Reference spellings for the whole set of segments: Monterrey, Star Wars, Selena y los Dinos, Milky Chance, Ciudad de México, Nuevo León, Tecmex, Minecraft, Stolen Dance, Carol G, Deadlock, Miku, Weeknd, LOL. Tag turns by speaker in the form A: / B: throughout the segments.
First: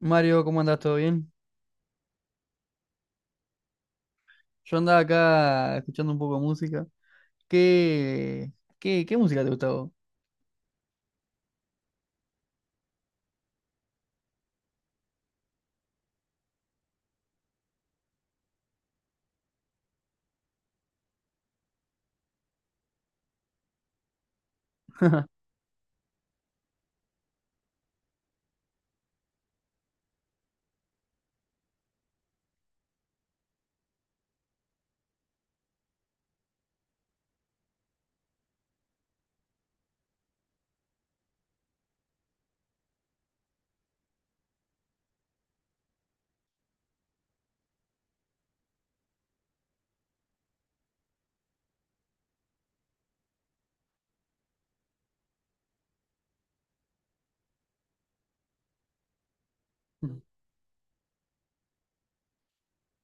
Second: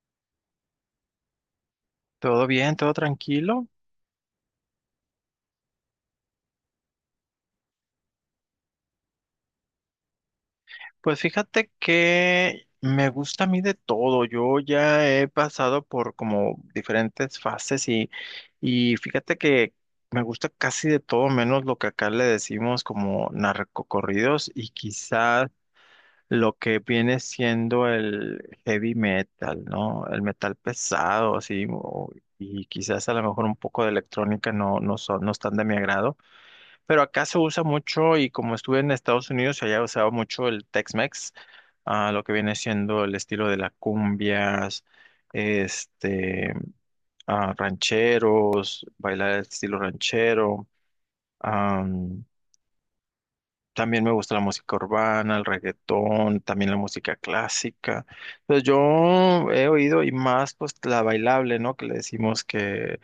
A: Mario, ¿cómo andás? ¿Todo bien?
B: Todo bien, todo tranquilo.
A: Yo andaba acá escuchando un poco de música. ¿Qué, qué música te gustaba?
B: Pues fíjate que me gusta a mí de todo. Yo ya he pasado por como diferentes fases y fíjate que me gusta casi de todo, menos lo que acá le decimos como narcocorridos y quizás lo que viene siendo el heavy metal, ¿no? El metal pesado, así, y quizás a lo mejor un poco de electrónica no son, no están de mi agrado. Pero acá se usa mucho y como estuve en Estados Unidos, se haya usado mucho el Tex-Mex, lo que viene siendo el estilo de las cumbias, este, rancheros, bailar el estilo ranchero. am, También me gusta la música urbana, el reggaetón, también la música clásica. Entonces yo he oído y más pues la bailable, ¿no? Que le decimos que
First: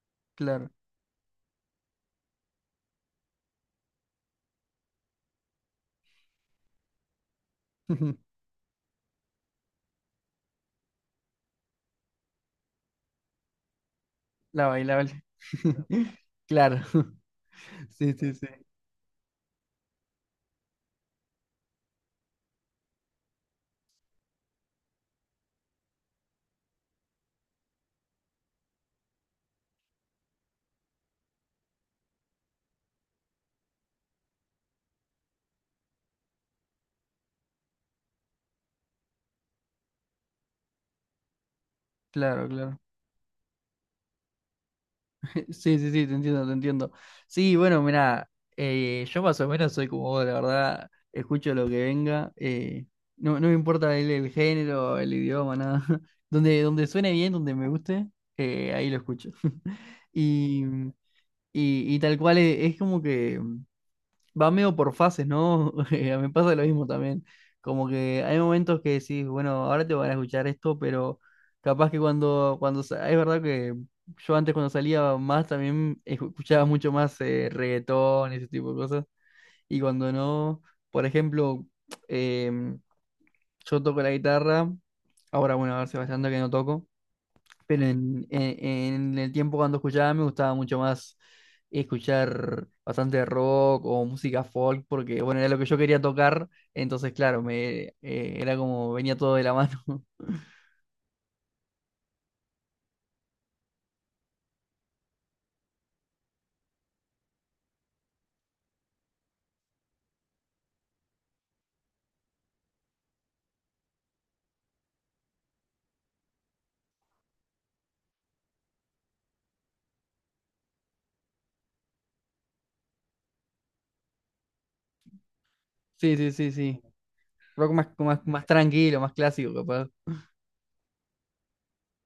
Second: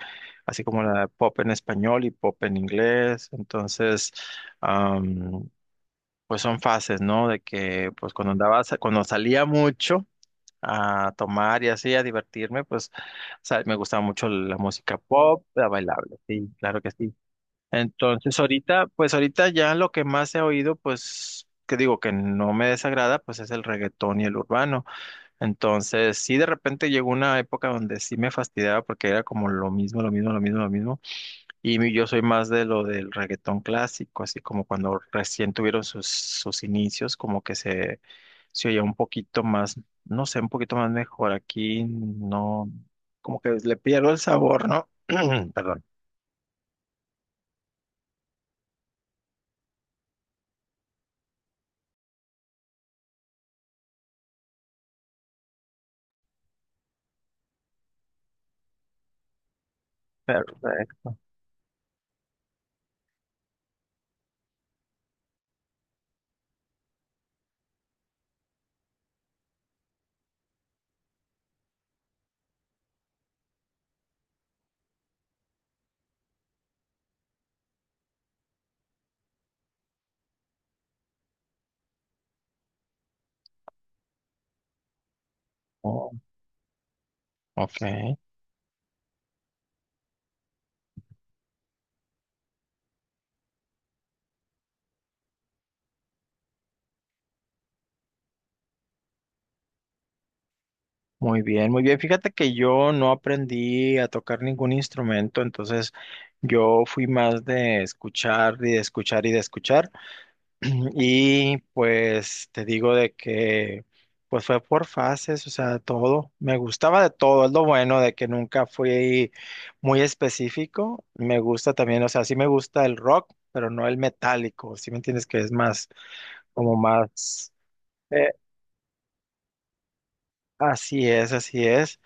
B: así
A: Claro.
B: como la pop en español y pop en inglés. Am, pues son fases, ¿no? De que pues cuando andaba, cuando salía mucho a tomar y así, a divertirme, pues me gustaba mucho la
A: La
B: música
A: bailable.
B: pop, la bailable, sí,
A: Claro.
B: claro que sí.
A: Sí, sí,
B: Entonces
A: sí.
B: ahorita, pues ahorita ya lo que más he oído, pues que digo que no me desagrada, pues es el reggaetón y el urbano. Entonces sí, de repente llegó una época donde sí me fastidiaba porque era como lo mismo, lo mismo, lo mismo, lo mismo. Yo soy más de lo del reggaetón clásico, así como cuando recién tuvieron sus inicios, se oía un poquito más, no sé, un poquito más mejor. Aquí
A: Claro,
B: no,
A: claro.
B: como que le pierdo el sabor, ¿no?
A: Sí, sí,
B: Perdón.
A: sí, te entiendo, te entiendo. Sí, bueno, mirá, yo más o menos soy como vos, la verdad, escucho lo que venga. No, no me importa el género, el idioma, nada. Donde suene bien, donde me guste, ahí lo escucho. Y.
B: Perfecto.
A: Y, y tal cual es, como que va medio por fases, ¿no? Me pasa lo mismo también. Como que hay momentos que decís, bueno, ahora te van a escuchar esto, pero capaz que cuando es verdad que yo antes cuando salía más también escuchaba mucho más reggaetón, ese tipo de cosas. Y cuando no, por ejemplo, em, yo toco la guitarra, ahora bueno, a ver,
B: Oh,
A: Sebastián, que no toco. Pero
B: ok.
A: en el tiempo cuando escuchaba me gustaba mucho más escuchar bastante rock o música folk, porque bueno, era lo que yo quería tocar, entonces claro, me era como venía todo de la mano.
B: Muy bien, muy bien. Fíjate que yo no aprendí a tocar ningún instrumento, entonces yo fui más de escuchar y de escuchar y de escuchar. Y pues te digo de que pues fue por fases, o sea, todo. Me gustaba de todo, es lo bueno de que nunca fui muy específico. Me gusta también, o sea, sí me gusta el rock, pero no el metálico, ¿sí me entiendes? Que es más,
A: Sí, sí, sí,
B: como
A: sí.
B: más,
A: Rock más, más,
B: eh,
A: más tranquilo, más clásico, capaz.
B: así es, así es.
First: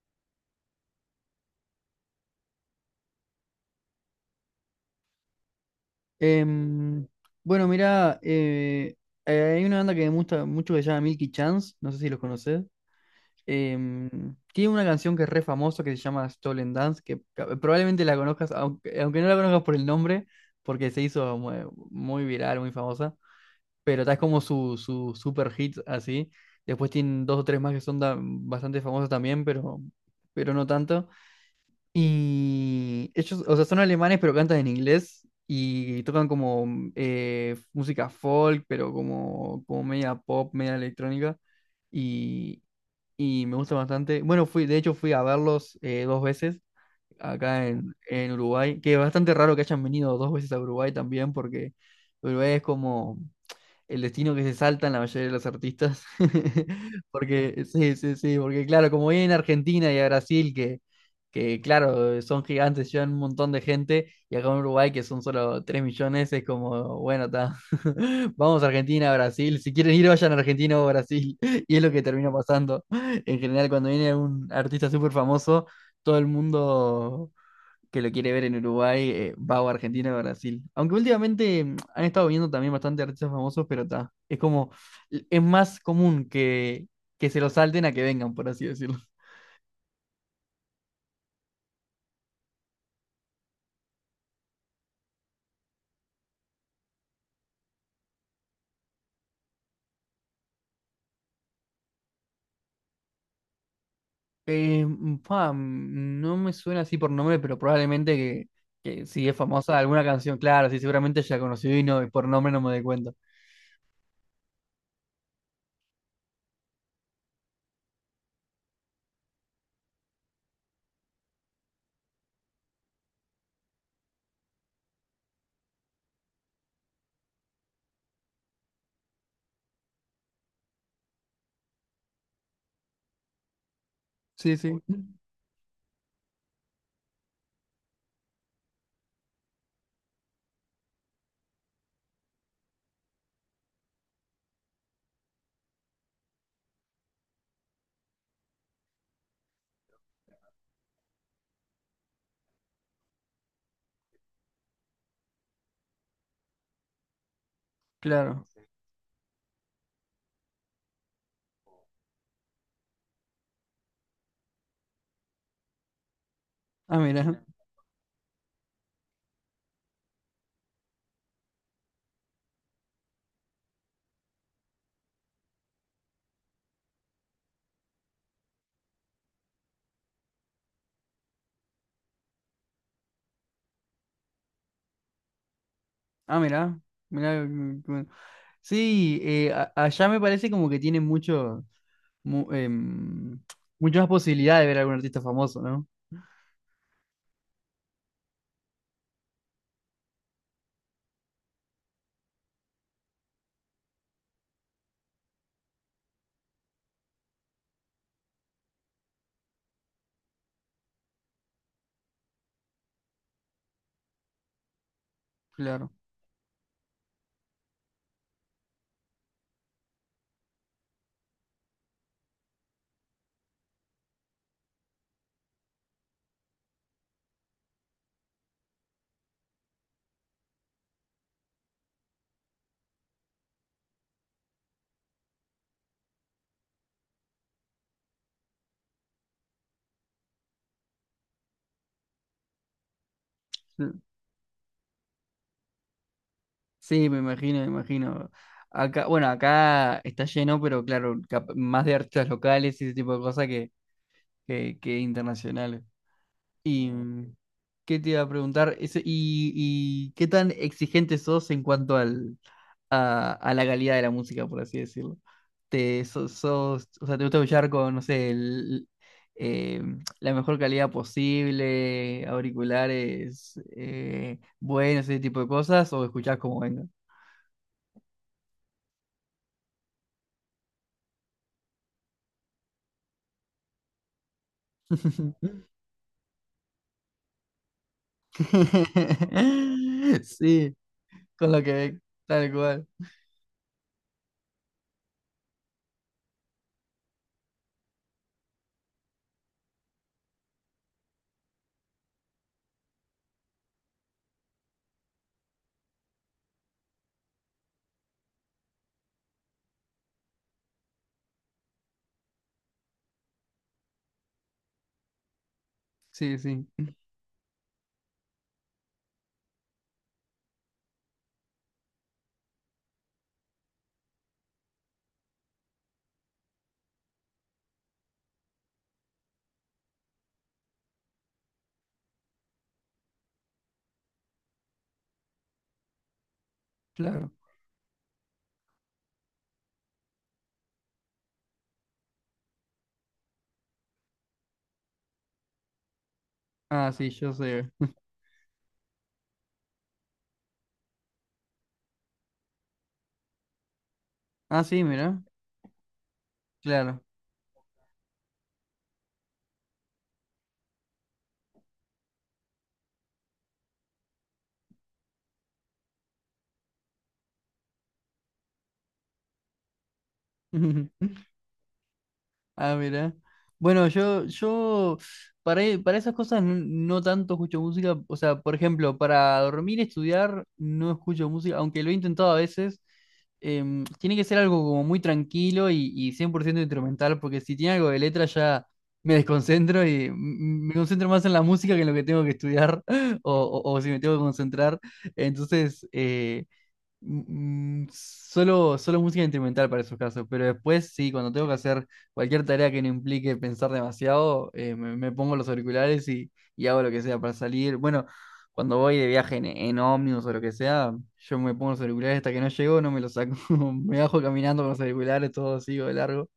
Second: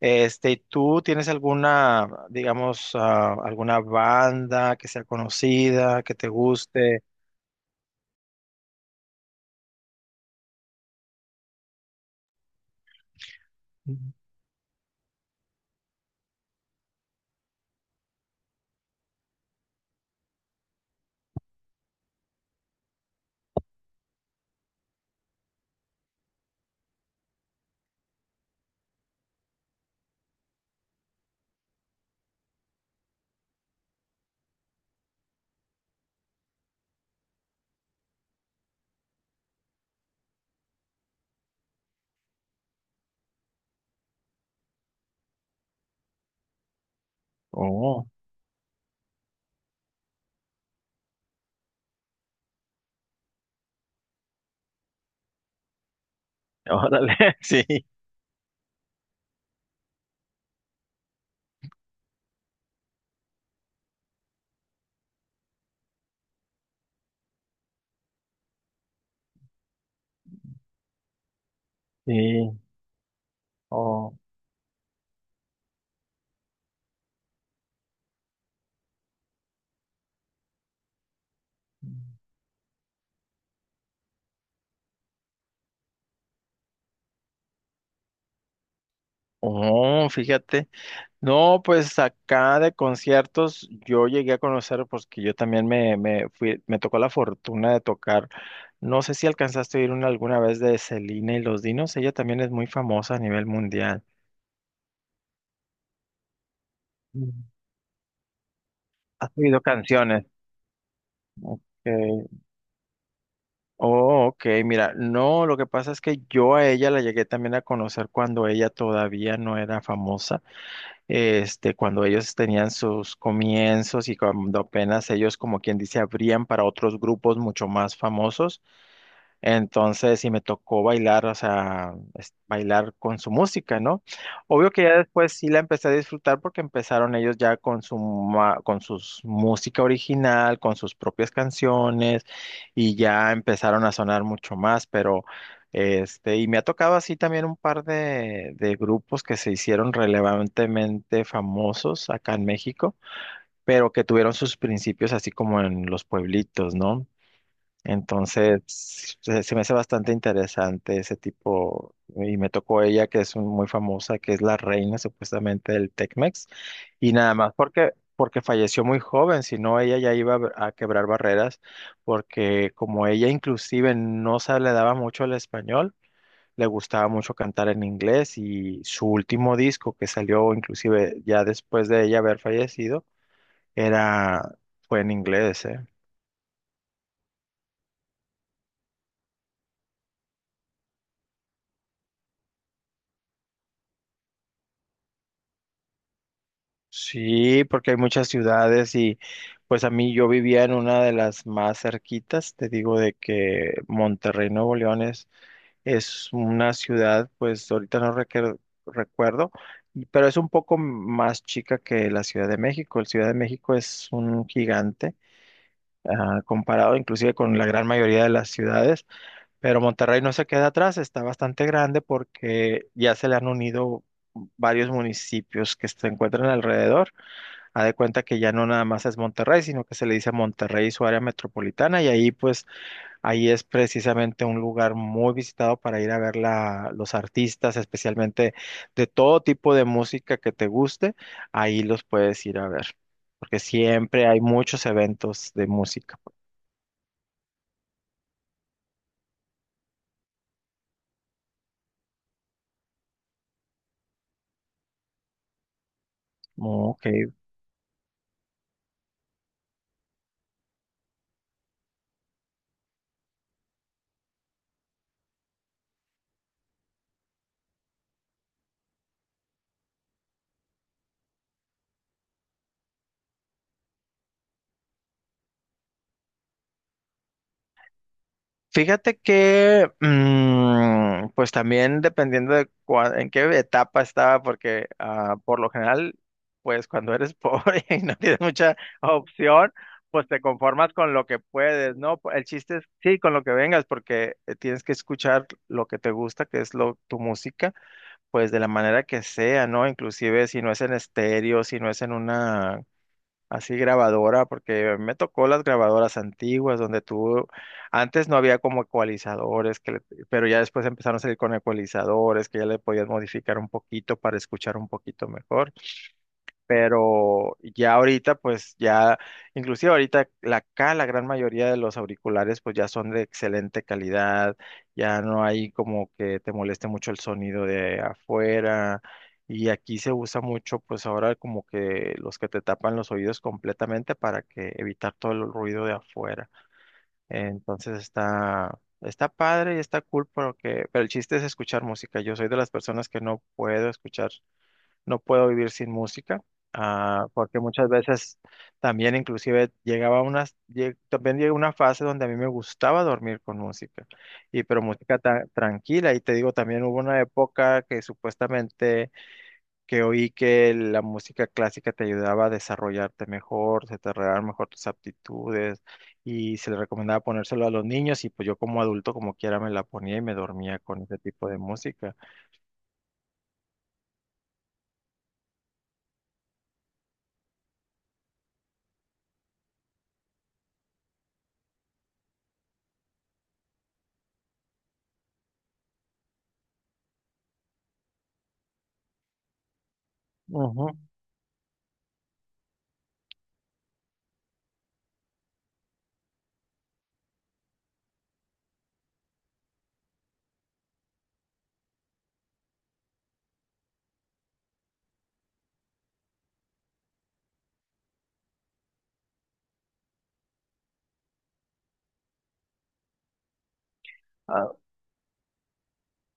B: Este, ¿y tú tienes alguna, digamos, alguna banda que sea conocida, que te guste?
A: Em, bueno, mira, hay una banda que me gusta mucho que se llama Milky Chance, no sé si los conoces.
B: Ujú.
A: Tiene una canción que es re famosa que se llama Stolen Dance, que probablemente la conozcas, aunque, aunque no la conozcas por el nombre, porque se hizo muy viral, muy famosa, pero tal es como su super hit así. Después tienen dos o tres más que son bastante famosas también, pero no tanto. Y ellos, o sea, son alemanes, pero cantan en inglés. Y tocan como música folk, pero como, como media pop, media electrónica y me gusta bastante. Bueno, fui, de hecho fui a verlos dos veces acá
B: Oh,
A: en Uruguay, que es bastante raro que hayan venido dos veces a Uruguay también, porque Uruguay es como el destino que se salta en la mayoría de los artistas.
B: órale,
A: Porque,
B: sí.
A: sí, sí, sí, porque claro, como viene en Argentina y a Brasil, que claro, son gigantes, llevan un montón de gente, y acá en Uruguay, que son solo 3 millones, es como, bueno, está, vamos a Argentina, Brasil, si quieren ir, vayan a Argentina o Brasil, y es lo que termina
B: Sí,
A: pasando. En general, cuando viene
B: oh,
A: un artista súper famoso, todo el mundo que lo quiere ver en Uruguay, va o a Argentina o a Brasil. Aunque últimamente han estado viendo también bastante artistas famosos, pero está. Es como, es más común que se lo salten a que vengan, por así decirlo.
B: oh, fíjate. No, pues acá de conciertos yo llegué a conocer, porque yo también me fui, me tocó la fortuna de tocar. No sé si alcanzaste a ir una alguna vez de Selena y los Dinos, ella también es muy famosa a nivel mundial.
A: No me suena así por
B: Mm.
A: nombre, pero probablemente que si
B: ¿Has
A: es
B: oído
A: famosa alguna
B: canciones?
A: canción, claro, sí, seguramente ya
B: Ok.
A: conocí y no, por nombre no me doy cuenta.
B: Oh, ok, mira, no, lo que pasa es que yo a ella la llegué también a conocer cuando ella todavía no era famosa. Este, cuando ellos tenían sus comienzos y cuando apenas ellos, como quien dice, abrían para otros grupos mucho más famosos. Entonces, sí me tocó bailar, o sea, bailar con su música, ¿no?
A: Sí,
B: Obvio
A: sí,
B: que ya después sí la empecé a disfrutar porque empezaron ellos ya con con sus música original, con sus propias canciones y ya empezaron a sonar mucho más, pero este, y me ha tocado así también un par de grupos que se hicieron relevantemente famosos acá en México, pero que tuvieron sus principios así como en los pueblitos, ¿no?
A: claro.
B: Entonces, se me hace bastante interesante ese tipo, y me tocó ella, que es muy famosa, que es la reina supuestamente del Tecmex,
A: Ah,
B: y nada
A: mira.
B: más porque, porque falleció muy joven, si no ella ya iba a, a quebrar barreras, porque como ella inclusive no se le daba mucho el español, le gustaba mucho cantar en inglés, y su último disco que salió inclusive ya después de ella haber fallecido, era, fue en inglés, ¿eh?
A: Ah, mirá, mirá. Bueno. Sí, allá me parece como que tienen mucho, mu- em, mucho más posibilidad de ver a algún artista famoso, ¿no?
B: Sí, porque hay muchas ciudades y pues a mí yo vivía en una de las más cerquitas, te digo de que Monterrey, Nuevo León es una ciudad, pues ahorita no requer- recuerdo, pero es un poco más chica que la Ciudad de México. La Ciudad de México es un gigante,
A: Claro.
B: comparado inclusive con la gran mayoría de las ciudades, pero Monterrey no se queda atrás, está bastante grande porque ya se le han unido varios municipios que se encuentran alrededor. Ha de cuenta que ya no nada más es Monterrey, sino que se le dice Monterrey y su área metropolitana, y ahí pues ahí es precisamente un lugar muy visitado para ir a ver los artistas, especialmente de todo tipo de música que te guste, ahí los puedes ir a ver, porque siempre hay muchos eventos de música. Pues.
A: Sí, me imagino, me imagino. Acá, bueno, acá está lleno, pero claro, más de artistas locales y ese tipo de cosas que internacionales. ¿Y
B: Ok.
A: qué te iba a preguntar? Y, y qué tan exigente sos en cuanto a la calidad de la música, por así decirlo. O sea, te gusta escuchar con, no sé, eh, la mejor calidad posible, auriculares buenos, ese tipo de cosas, o escuchás como venga.
B: Fíjate que, pues también dependiendo de en qué etapa estaba, porque por lo general, pues cuando eres pobre y no tienes mucha opción, pues te
A: Sí,
B: conformas con lo que
A: con lo que
B: puedes,
A: ve,
B: ¿no? El
A: tal
B: chiste es,
A: cual.
B: sí, con lo que vengas, porque tienes que escuchar lo que te gusta, que es tu música, pues de la manera que sea, ¿no? Inclusive si no es en estéreo, si no es en una así grabadora, porque me tocó las grabadoras antiguas donde tú, antes no había como ecualizadores, pero ya después empezaron a salir con ecualizadores que ya le podías modificar un poquito para escuchar un poquito mejor,
A: Sí, sí,
B: pero ya ahorita, pues ya, inclusive ahorita acá la gran mayoría de los auriculares pues ya son de excelente calidad, ya no hay como que te moleste mucho el sonido de afuera y aquí se usa mucho pues ahora como que los que te tapan los oídos completamente para que evitar todo el ruido de afuera.
A: claro.
B: Entonces está... Está padre y está cool, pero el chiste es escuchar música. Yo soy de las personas que no puedo escuchar, no puedo vivir sin música,
A: Ah, sí, yo
B: porque
A: sé.
B: muchas veces también inclusive llegaba a unas, también llegó una fase donde a mí me gustaba dormir con música,
A: Ah,
B: y pero
A: sí,
B: música
A: mira,
B: tranquila, y te digo, también hubo
A: claro.
B: una época que supuestamente que oí que la música clásica te ayudaba a desarrollarte mejor, se te arreglaban mejor tus aptitudes, y se le recomendaba ponérselo a los niños, y pues yo como adulto, como quiera, me la ponía y me dormía con ese tipo de música.
A: Ah, mira. Bueno, yo para, para esas cosas no, no tanto escucho música. O sea, por ejemplo, para dormir y estudiar no escucho música, aunque lo he intentado a veces. Tiene que ser algo como muy tranquilo y 100% instrumental, porque si tiene algo de letra ya me desconcentro y me
B: Ujú.
A: concentro más en la música que en lo que tengo que estudiar o, o si me tengo que concentrar. Entonces, solo música instrumental para esos casos, pero después sí, cuando tengo que hacer cualquier tarea que no implique pensar demasiado, me pongo los auriculares y hago lo que sea para salir. Bueno, cuando voy de viaje en ómnibus o lo que sea, yo me pongo los auriculares hasta que no llego, no me los saco, me bajo caminando con los auriculares, todo sigo de largo.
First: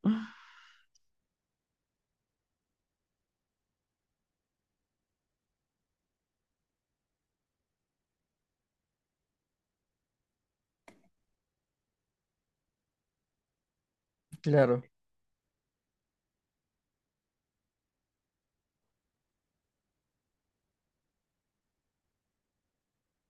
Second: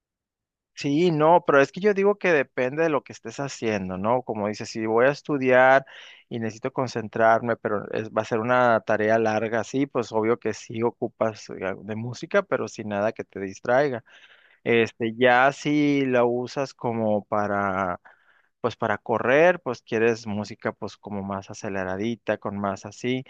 B: Sí, no, pero es que yo digo que depende de lo que estés haciendo, ¿no? Como dices, si voy a estudiar y necesito concentrarme, pero va a ser una tarea larga, sí, pues obvio que sí ocupas de música, pero sin nada que te distraiga.
A: Claro.
B: Este, ya si la usas como para, pues para correr, pues quieres música pues como más aceleradita, con más así.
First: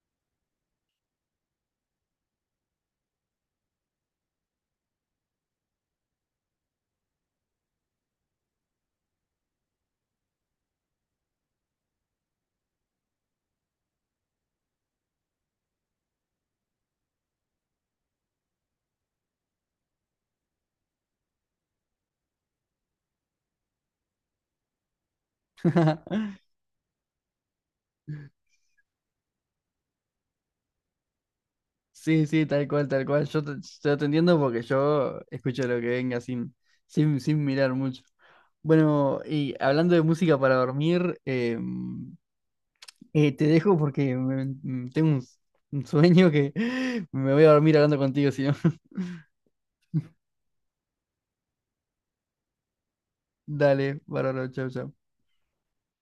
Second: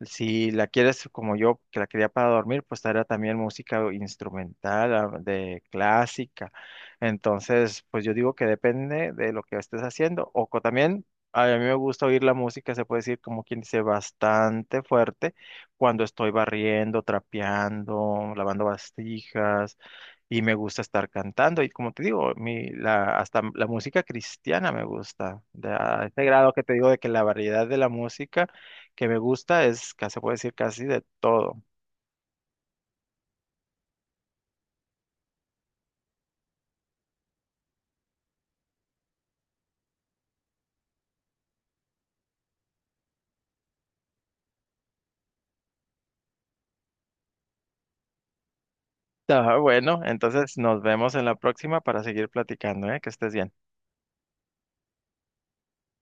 B: Si la quieres como yo, que la quería para dormir, pues era también música instrumental, de clásica. Entonces, pues yo digo que depende de lo que estés haciendo. O también, a mí me gusta oír la música, se puede decir como quien dice, bastante fuerte cuando estoy barriendo, trapeando, lavando bastijas y me gusta estar cantando. Y como te digo, hasta la música cristiana me gusta. De, a este grado que te digo de que la variedad de la música que me gusta es, se puede decir, casi de todo.
A: Sí, sí, tal cual, tal cual. Yo te entiendo porque yo escucho lo que venga sin mirar mucho. Bueno, y hablando de música para dormir, te dejo porque tengo un sueño que me voy a dormir hablando contigo, si no.
B: Ah, bueno, entonces nos vemos en la próxima para seguir platicando, ¿eh? Que estés bien.
A: Dale, bárbaro, chau, chau.